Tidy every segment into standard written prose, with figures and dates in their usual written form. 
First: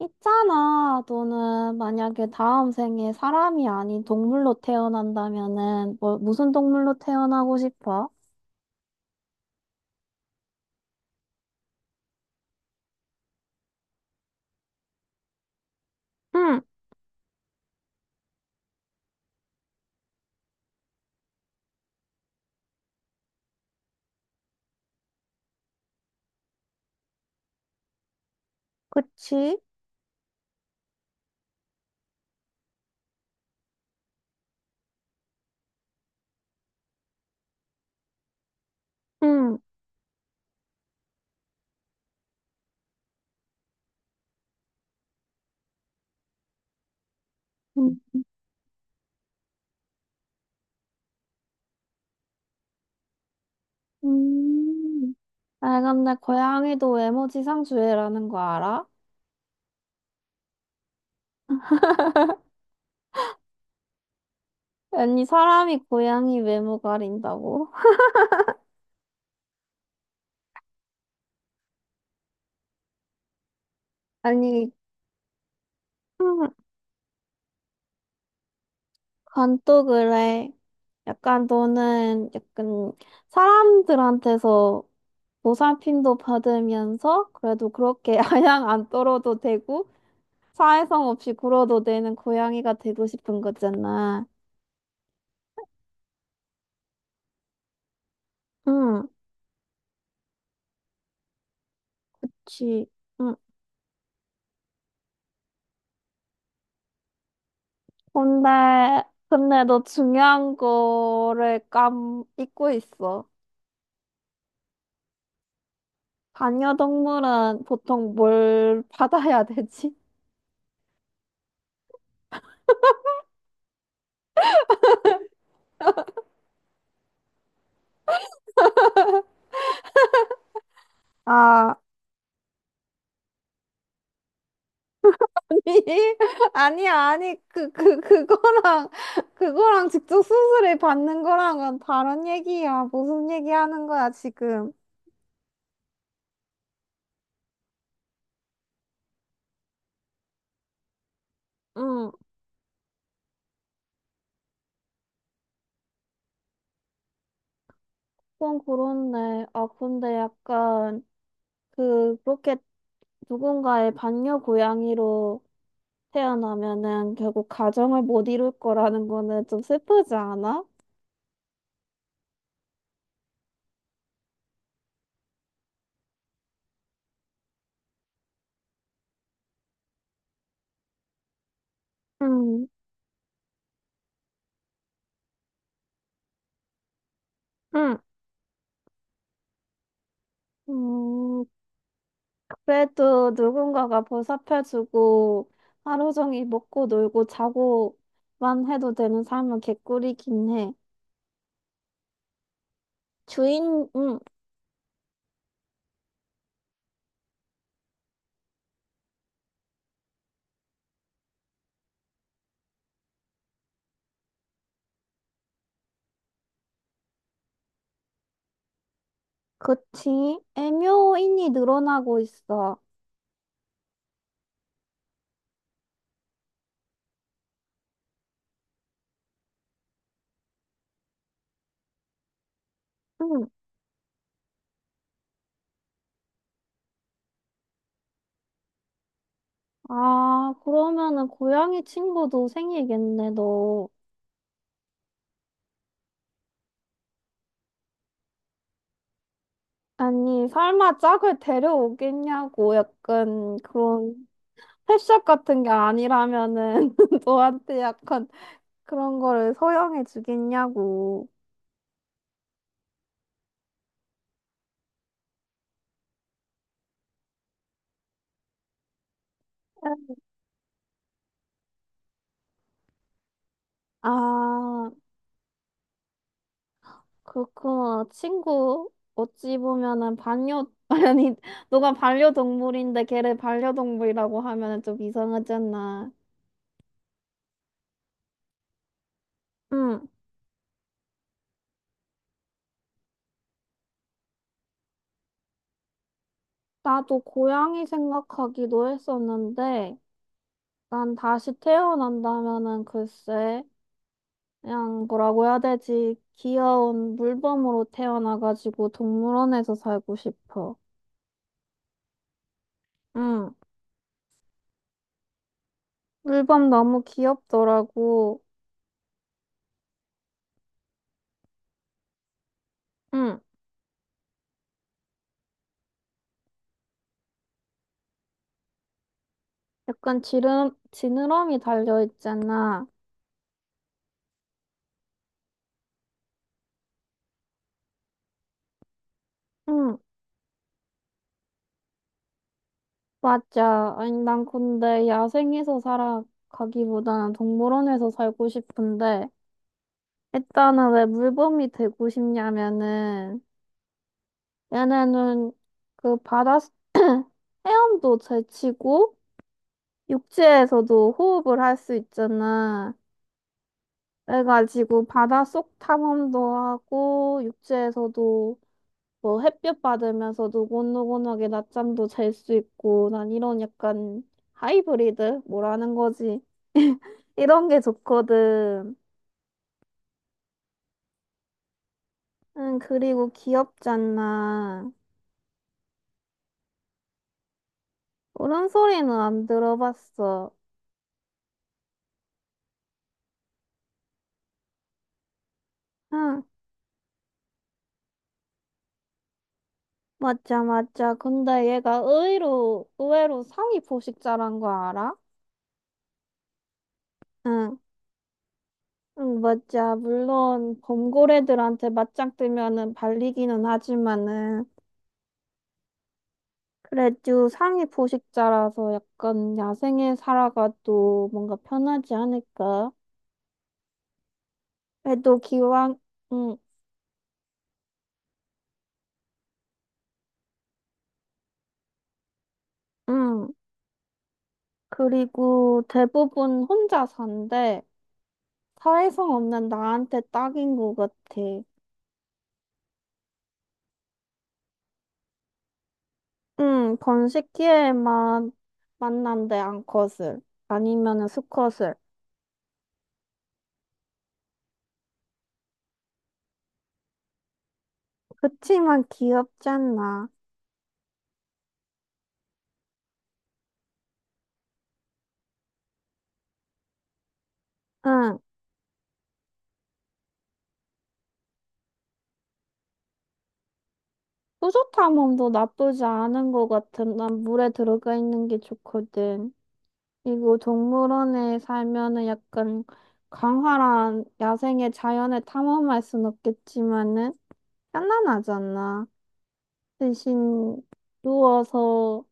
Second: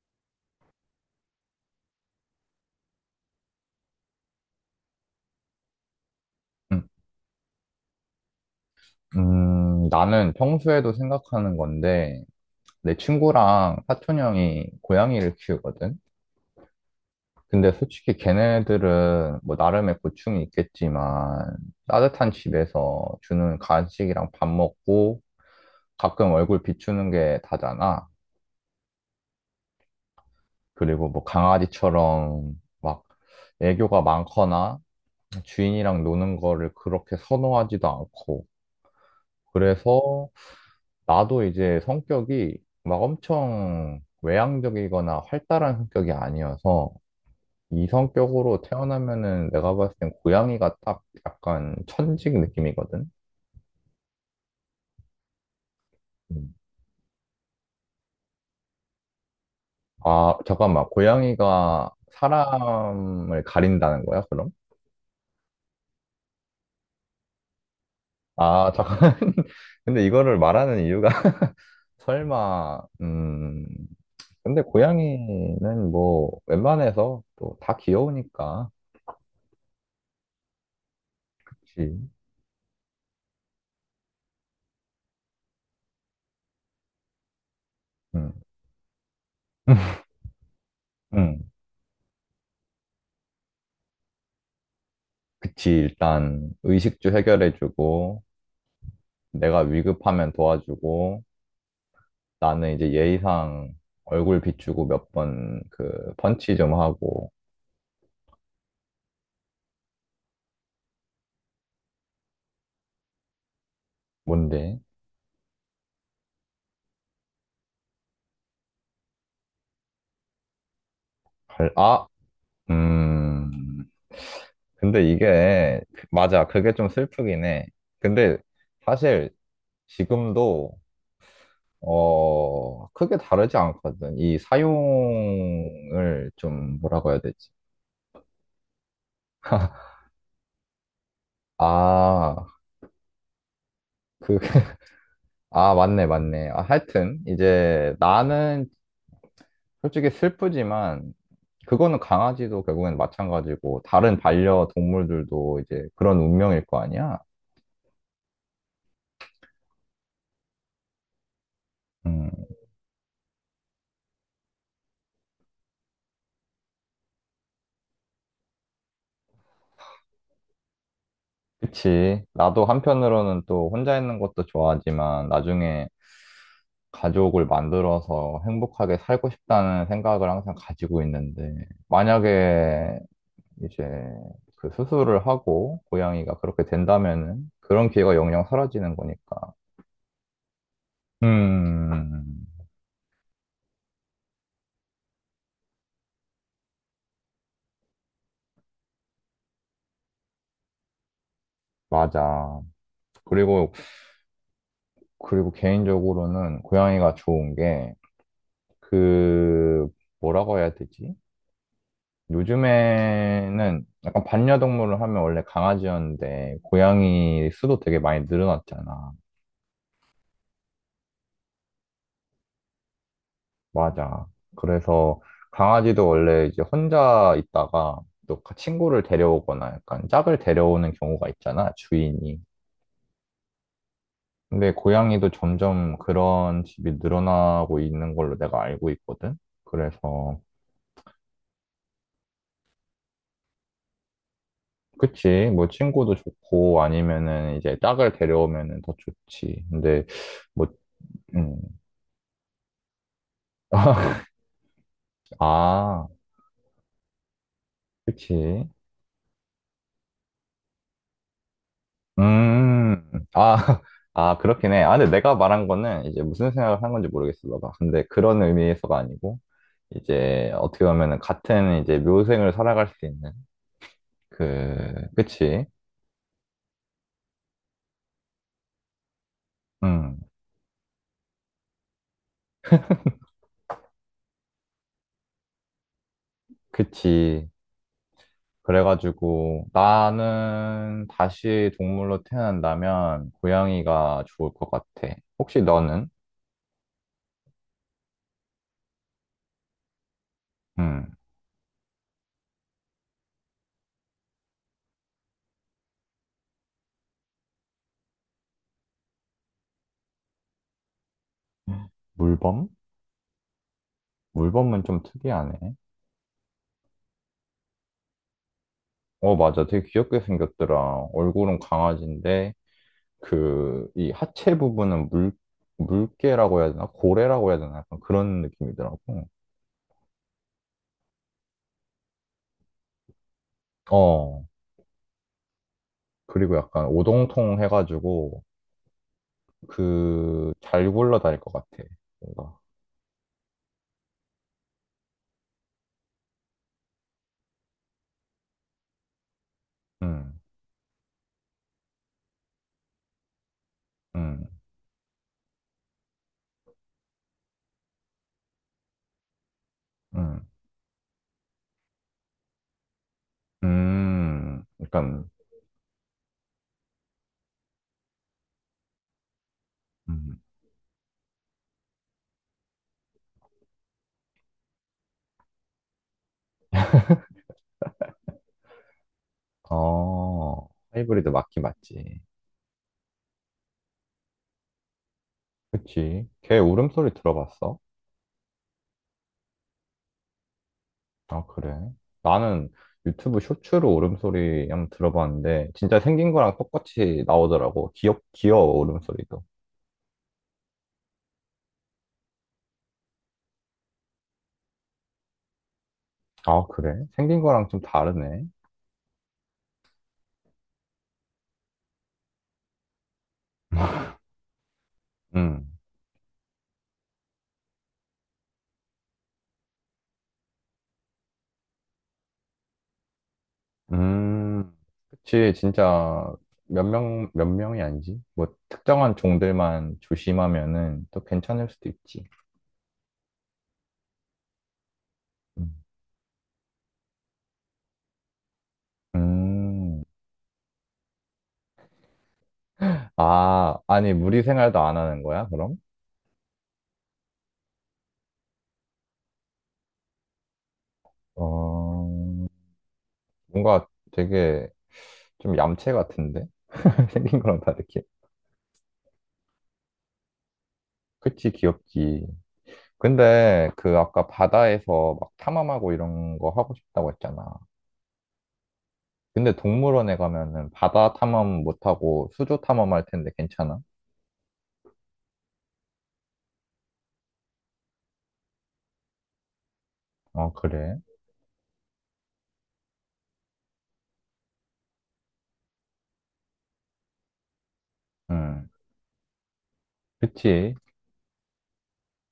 있잖아, 너는 만약에 다음 생에 사람이 아닌 동물로 태어난다면은 뭐 무슨 음, 동물로 태어나고 싶어? 나는 평소에도 생각하는 건데, 내 친구랑 사촌 형이 고양이를 키우거든? 응, 근데 솔직히 걔네들은 뭐 나름의 고충이 있겠지만, 따뜻한 집에서 주는 간식이랑 밥 먹고, 가끔 얼굴 비추는 게 다잖아. 그치? 그리고 뭐 강아지처럼 막 애교가 많거나, 주인이랑 노는 거를 그렇게 선호하지도 않고, 응, 그래서 나도 이제 성격이 막 엄청 외향적이거나 활달한 성격이 아니어서 이 음. 성격으로 태어나면은 내가 봤을 땐 고양이가 딱 약간 천직 느낌이거든. 음. 아, 근데 음. 고양이도 외모지상주의라는 거 알아? 아, 잠깐만. 고양이가 사람을 가린다는 거야, 그럼? 아니, 사람이 고양이 외모 가린다고? 아, 잠깐. 근데 이거를 말하는 이유가 설마, 근데 아니, 고양이는 뭐 응. 웬만해서 또 다 귀여우니까. 그건 또 그래. 약간 그치. 너는 약간 사람들한테서 보살핌도 받으면서 그래도 그렇게 아양 안 떨어도 되고 사회성 없이 응. 굴어도 되는 고양이가 되고 싶은 거잖아. 그치, 일단 의식주 해결해주고, 응, 내가 위급하면 도와주고, 나는 그치. 이제 응. 예의상 얼굴 비추고 몇 번 그 펀치 좀 하고, 근데, 근데 너 중요한 거를 깜 잊고 있어. 뭔데? 반려동물은 보통 뭘 받아야 되지? 갈, 아, 음, 근데 이게, 맞아, 그게 좀 슬프긴 해. 근데 사실 지금도, 아, 크게 다르지 않거든. 이 사용을 아니, 좀 아니야, 뭐라고 해야 아니, 되지? 그거랑 직접 수술을 받는 거랑은 다른 아, 얘기야. 무슨 얘기 하는 거야, 그 지금? 아, 맞네, 맞네. 아, 하여튼, 이제 나는 솔직히 슬프지만, 그거는 응, 강아지도 결국엔 마찬가지고, 다른 반려동물들도 이제 그런 운명일 거 아니야? 그건 그렇네. 아, 근데 약간, 음, 그렇게 누군가의 반려 고양이로 태어나면은 결국 가정을 못 이룰 거라는 거는 좀 슬프지 않아? 그치. 나도 한편으로는 또 혼자 있는 것도 좋아하지만, 나중에 가족을 만들어서 행복하게 살고 싶다는 생각을 항상 가지고 있는데, 응, 만약에 이제 그 수술을 하고, 고양이가 그렇게 된다면은, 그런 응, 기회가 영영 사라지는 거니까. 음, 음. 그래도 누군가가 보살펴주고 하루 종일 먹고 놀고 자고만 해도 되는 삶은 개꿀이긴 해. 맞아. 그리고, 주인, 응, 그리고 개인적으로는 고양이가 좋은 게, 그, 뭐라고 해야 되지? 요즘에는 약간 반려동물을 하면 원래 강아지였는데, 고양이 수도 되게 많이 늘어났잖아. 그치. 애묘인이 늘어나고 있어. 맞아. 그래서 강아지도 원래 이제 혼자 있다가 또 친구를 데려오거나 약간 짝을 데려오는 경우가 있잖아, 주인이. 근데 고양이도 점점 그런 집이 늘어나고 있는 걸로 내가 알고 있거든. 그래서 아, 그러면은 고양이 친구도 생기겠네, 너. 그치. 뭐 친구도 좋고 아니면은 이제 짝을 데려오면은 더 좋지. 근데 아니, 뭐 설마 짝을 음. 데려오겠냐고, 약간 그런 펫샵 같은 게 아, 아니라면은 너한테 약간 그치. 그런 거를 소형해 주겠냐고. 음. 아, 아, 그렇긴 해. 아, 근데 내가 말한 거는 이제 무슨 생각을 한 건지 모르겠어, 너가. 근데 그런 의미에서가 아니고 이제 어떻게 보면은 같은 이제 묘생을 살아갈 수 있는 아, 그치. 그렇구나. 친구, 어찌 보면은 음. 반려, 아니, 너가 반려동물인데 걔를 반려동물이라고 하면은 좀 이상하잖아. 그치. 그래가지고 응, 나는 다시 동물로 태어난다면 고양이가 좋을 것 같아. 혹시 너는? 나도 고양이 생각하기도 했었는데, 음. 난 다시 태어난다면은 글쎄, 그냥 뭐라고 해야 되지? 귀여운 물범으로 태어나가지고 동물원에서 살고 싶어. 물범? 응. 물범은 좀 특이하네. 물범 너무 귀엽더라고. 어, 맞아. 되게 귀엽게 생겼더라. 얼굴은 강아지인데, 응. 그, 이 하체 부분은 물개라고 해야 되나? 고래라고 해야 되나? 약간 그런 느낌이더라고. 약간 지름, 지느러미 달려있잖아. 어, 그리고 약간 오동통 해가지고, 응. 그, 잘 굴러다닐 것 같아. 뭔가. 맞아. 아니, 난 근데 야생에서 살아가기보다는 동물원에서 살고 싶은데, 음, 일단은 왜 물범이 되고 싶냐면은, 음, 얘네는 그 바다 헤엄도 잘 치고 음. 육지에서도 호흡을 할 수 있잖아. 그래가지고 약간, 바닷속 탐험도 하고 육지에서도 뭐 햇볕 음, 받으면서 노곤노곤하게 낮잠도 잘 수 있고 난 이런 약간 하이브리드 뭐라는 거지? 이런 게 좋거든. 어, 하이브리드 맞긴 맞지. 응, 그리고 귀엽지 않나. 그치. 걔 울음소리 들어봤어? 울음소리는 안 들어봤어. 아, 그래. 나는 유튜브 쇼츠로 울음소리 한번 들어봤는데, 진짜 생긴 응. 거랑 똑같이 나오더라고. 귀여워, 울음소리도. 맞아, 맞아. 근데 얘가 의외로 상위 포식자란 거 알아? 아, 그래? 생긴 거랑 응 좀 다르네. 응, 맞아. 물론 범고래들한테 맞짱 뜨면은 발리기는 하지만은 음, 그래도 상위 포식자라서 약간 야생에 살아가도 뭔가 편하지 않을까? 음, 그래도 그치. 기왕 진짜 응, 몇 명이 아니지? 뭐, 특정한 종들만 조심하면은 또 괜찮을 수도 있지. 응. 음. 그리고 대부분 혼자 산대. 사회성 없는 음. 나한테 딱인 것 같아. 아, 아니, 무리 생활도 안 하는 거야, 그럼? 응, 번식기에만 만난대 암컷을 아니면은 수컷을. 어, 뭔가 되게 좀 얌체 같은데? 생긴 거랑 다르게. 그치만 귀엽잖아. 그치, 귀엽지. 근데 그 아까 바다에서 막 탐험하고 이런 거 하고 싶다고 했잖아. 응. 근데 동물원에 가면은 바다 탐험 못하고 수조 탐험할 텐데 괜찮아? 뿌듯함도 나쁘지 않은 것 같은. 난 물에 들어가 있는 게 좋거든. 아, 그리고 그래? 동물원에 살면은 약간 강활한 야생의 자연을 탐험할 순 없겠지만은 응. 편안하잖아. 그치. 대신 누워서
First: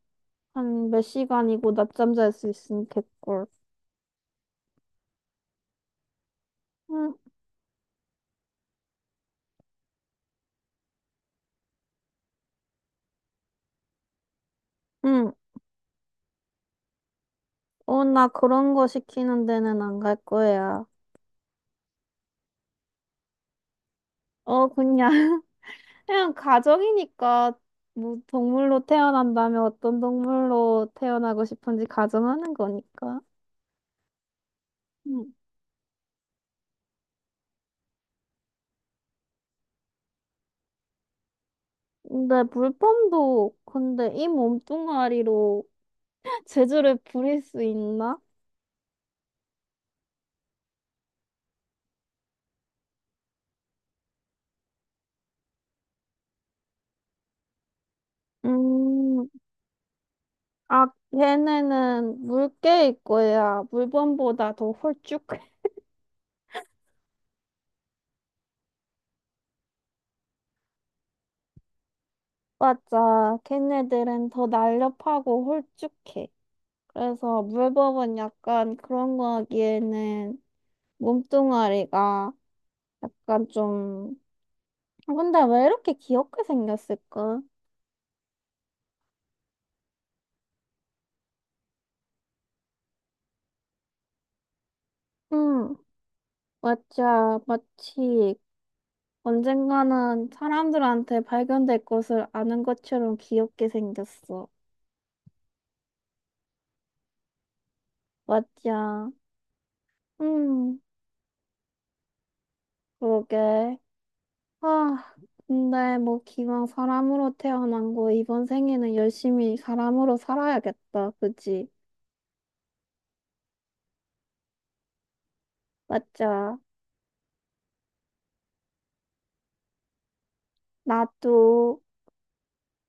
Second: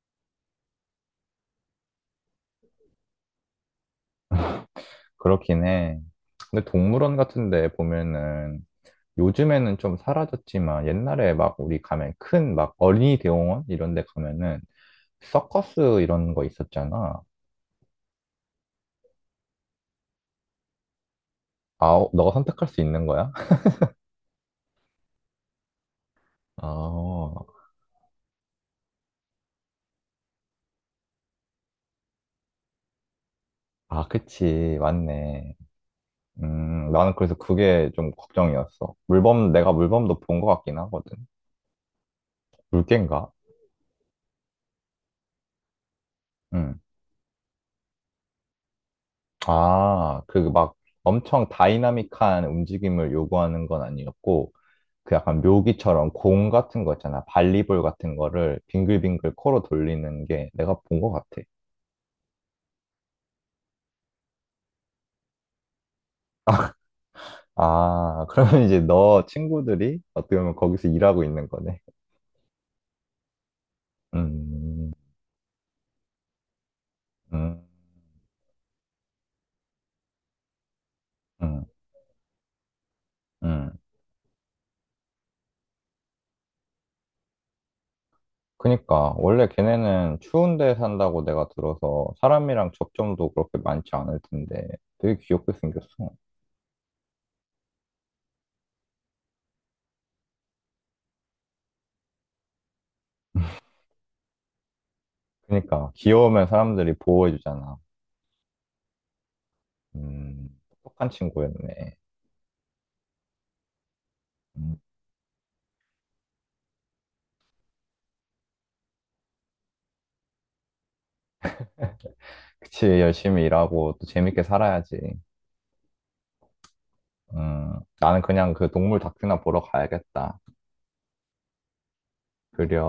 한 몇 시간이고 낮잠 잘 수 있으면 됐걸. 그렇긴 해. 근데 응, 동물원 같은 데 보면은 요즘에는 좀 사라졌지만 옛날에 막 우리 가면 큰 막 어린이 대공원 이런 데 가면은 응. 서커스 이런 거 있었잖아. 어, 나 그런 거 시키는 데는 안 갈 거야. 아, 너가 선택할 수 있는 거야? 어, 그냥. 그냥 아, 가정이니까 뭐 동물로 태어난다면 어떤 동물로 태어나고 싶은지 가정하는 거니까. 아, 그치. 음. 맞네. 나는 그래서 그게 좀 걱정이었어. 물범, 내가 물범도 본 것 같긴 하거든. 근데 물개인가? 물범도 근데 이 몸뚱아리로 응. 재주를 부릴 수 있나? 아, 그 막 엄청 다이나믹한 움직임을 요구하는 건 아니었고, 그 약간 묘기처럼 공 같은 거 있잖아. 발리볼 같은 거를 음, 빙글빙글 코로 돌리는 게 내가 아, 본 것 같아. 걔네는 물개일 거야. 물범보다 더 홀쭉해. 아, 그러면 이제 너 친구들이 어떻게 보면 거기서 일하고 있는 거네. 맞아. 걔네들은 더 음, 날렵하고 홀쭉해. 그래서 음, 물범은 약간 그런 거 하기에는 음, 몸뚱아리가 약간 음. 좀, 아, 근데 왜 이렇게 귀엽게 생겼을까? 그니까, 원래 걔네는 추운 데 산다고 내가 들어서 사람이랑 접점도 그렇게 많지 않을 텐데 되게 귀엽게 응, 생겼어. 맞아. 마치 언젠가는 사람들한테 발견될 것을 아는 것처럼 귀엽게 생겼어. 그니까, 귀여우면 사람들이 보호해주잖아. 맞아. 음, 응, 똑똑한 친구였네. 그러게. 음, 아, 근데 뭐 기왕 사람으로 태어난 거 이번 생에는 열심히 사람으로 살아야겠다. 그지? 그치, 열심히 일하고 또 재밌게 살아야지. 맞아. 음, 나는 그냥 그 동물 다큐나 보러 가야겠다. 나도. 그려.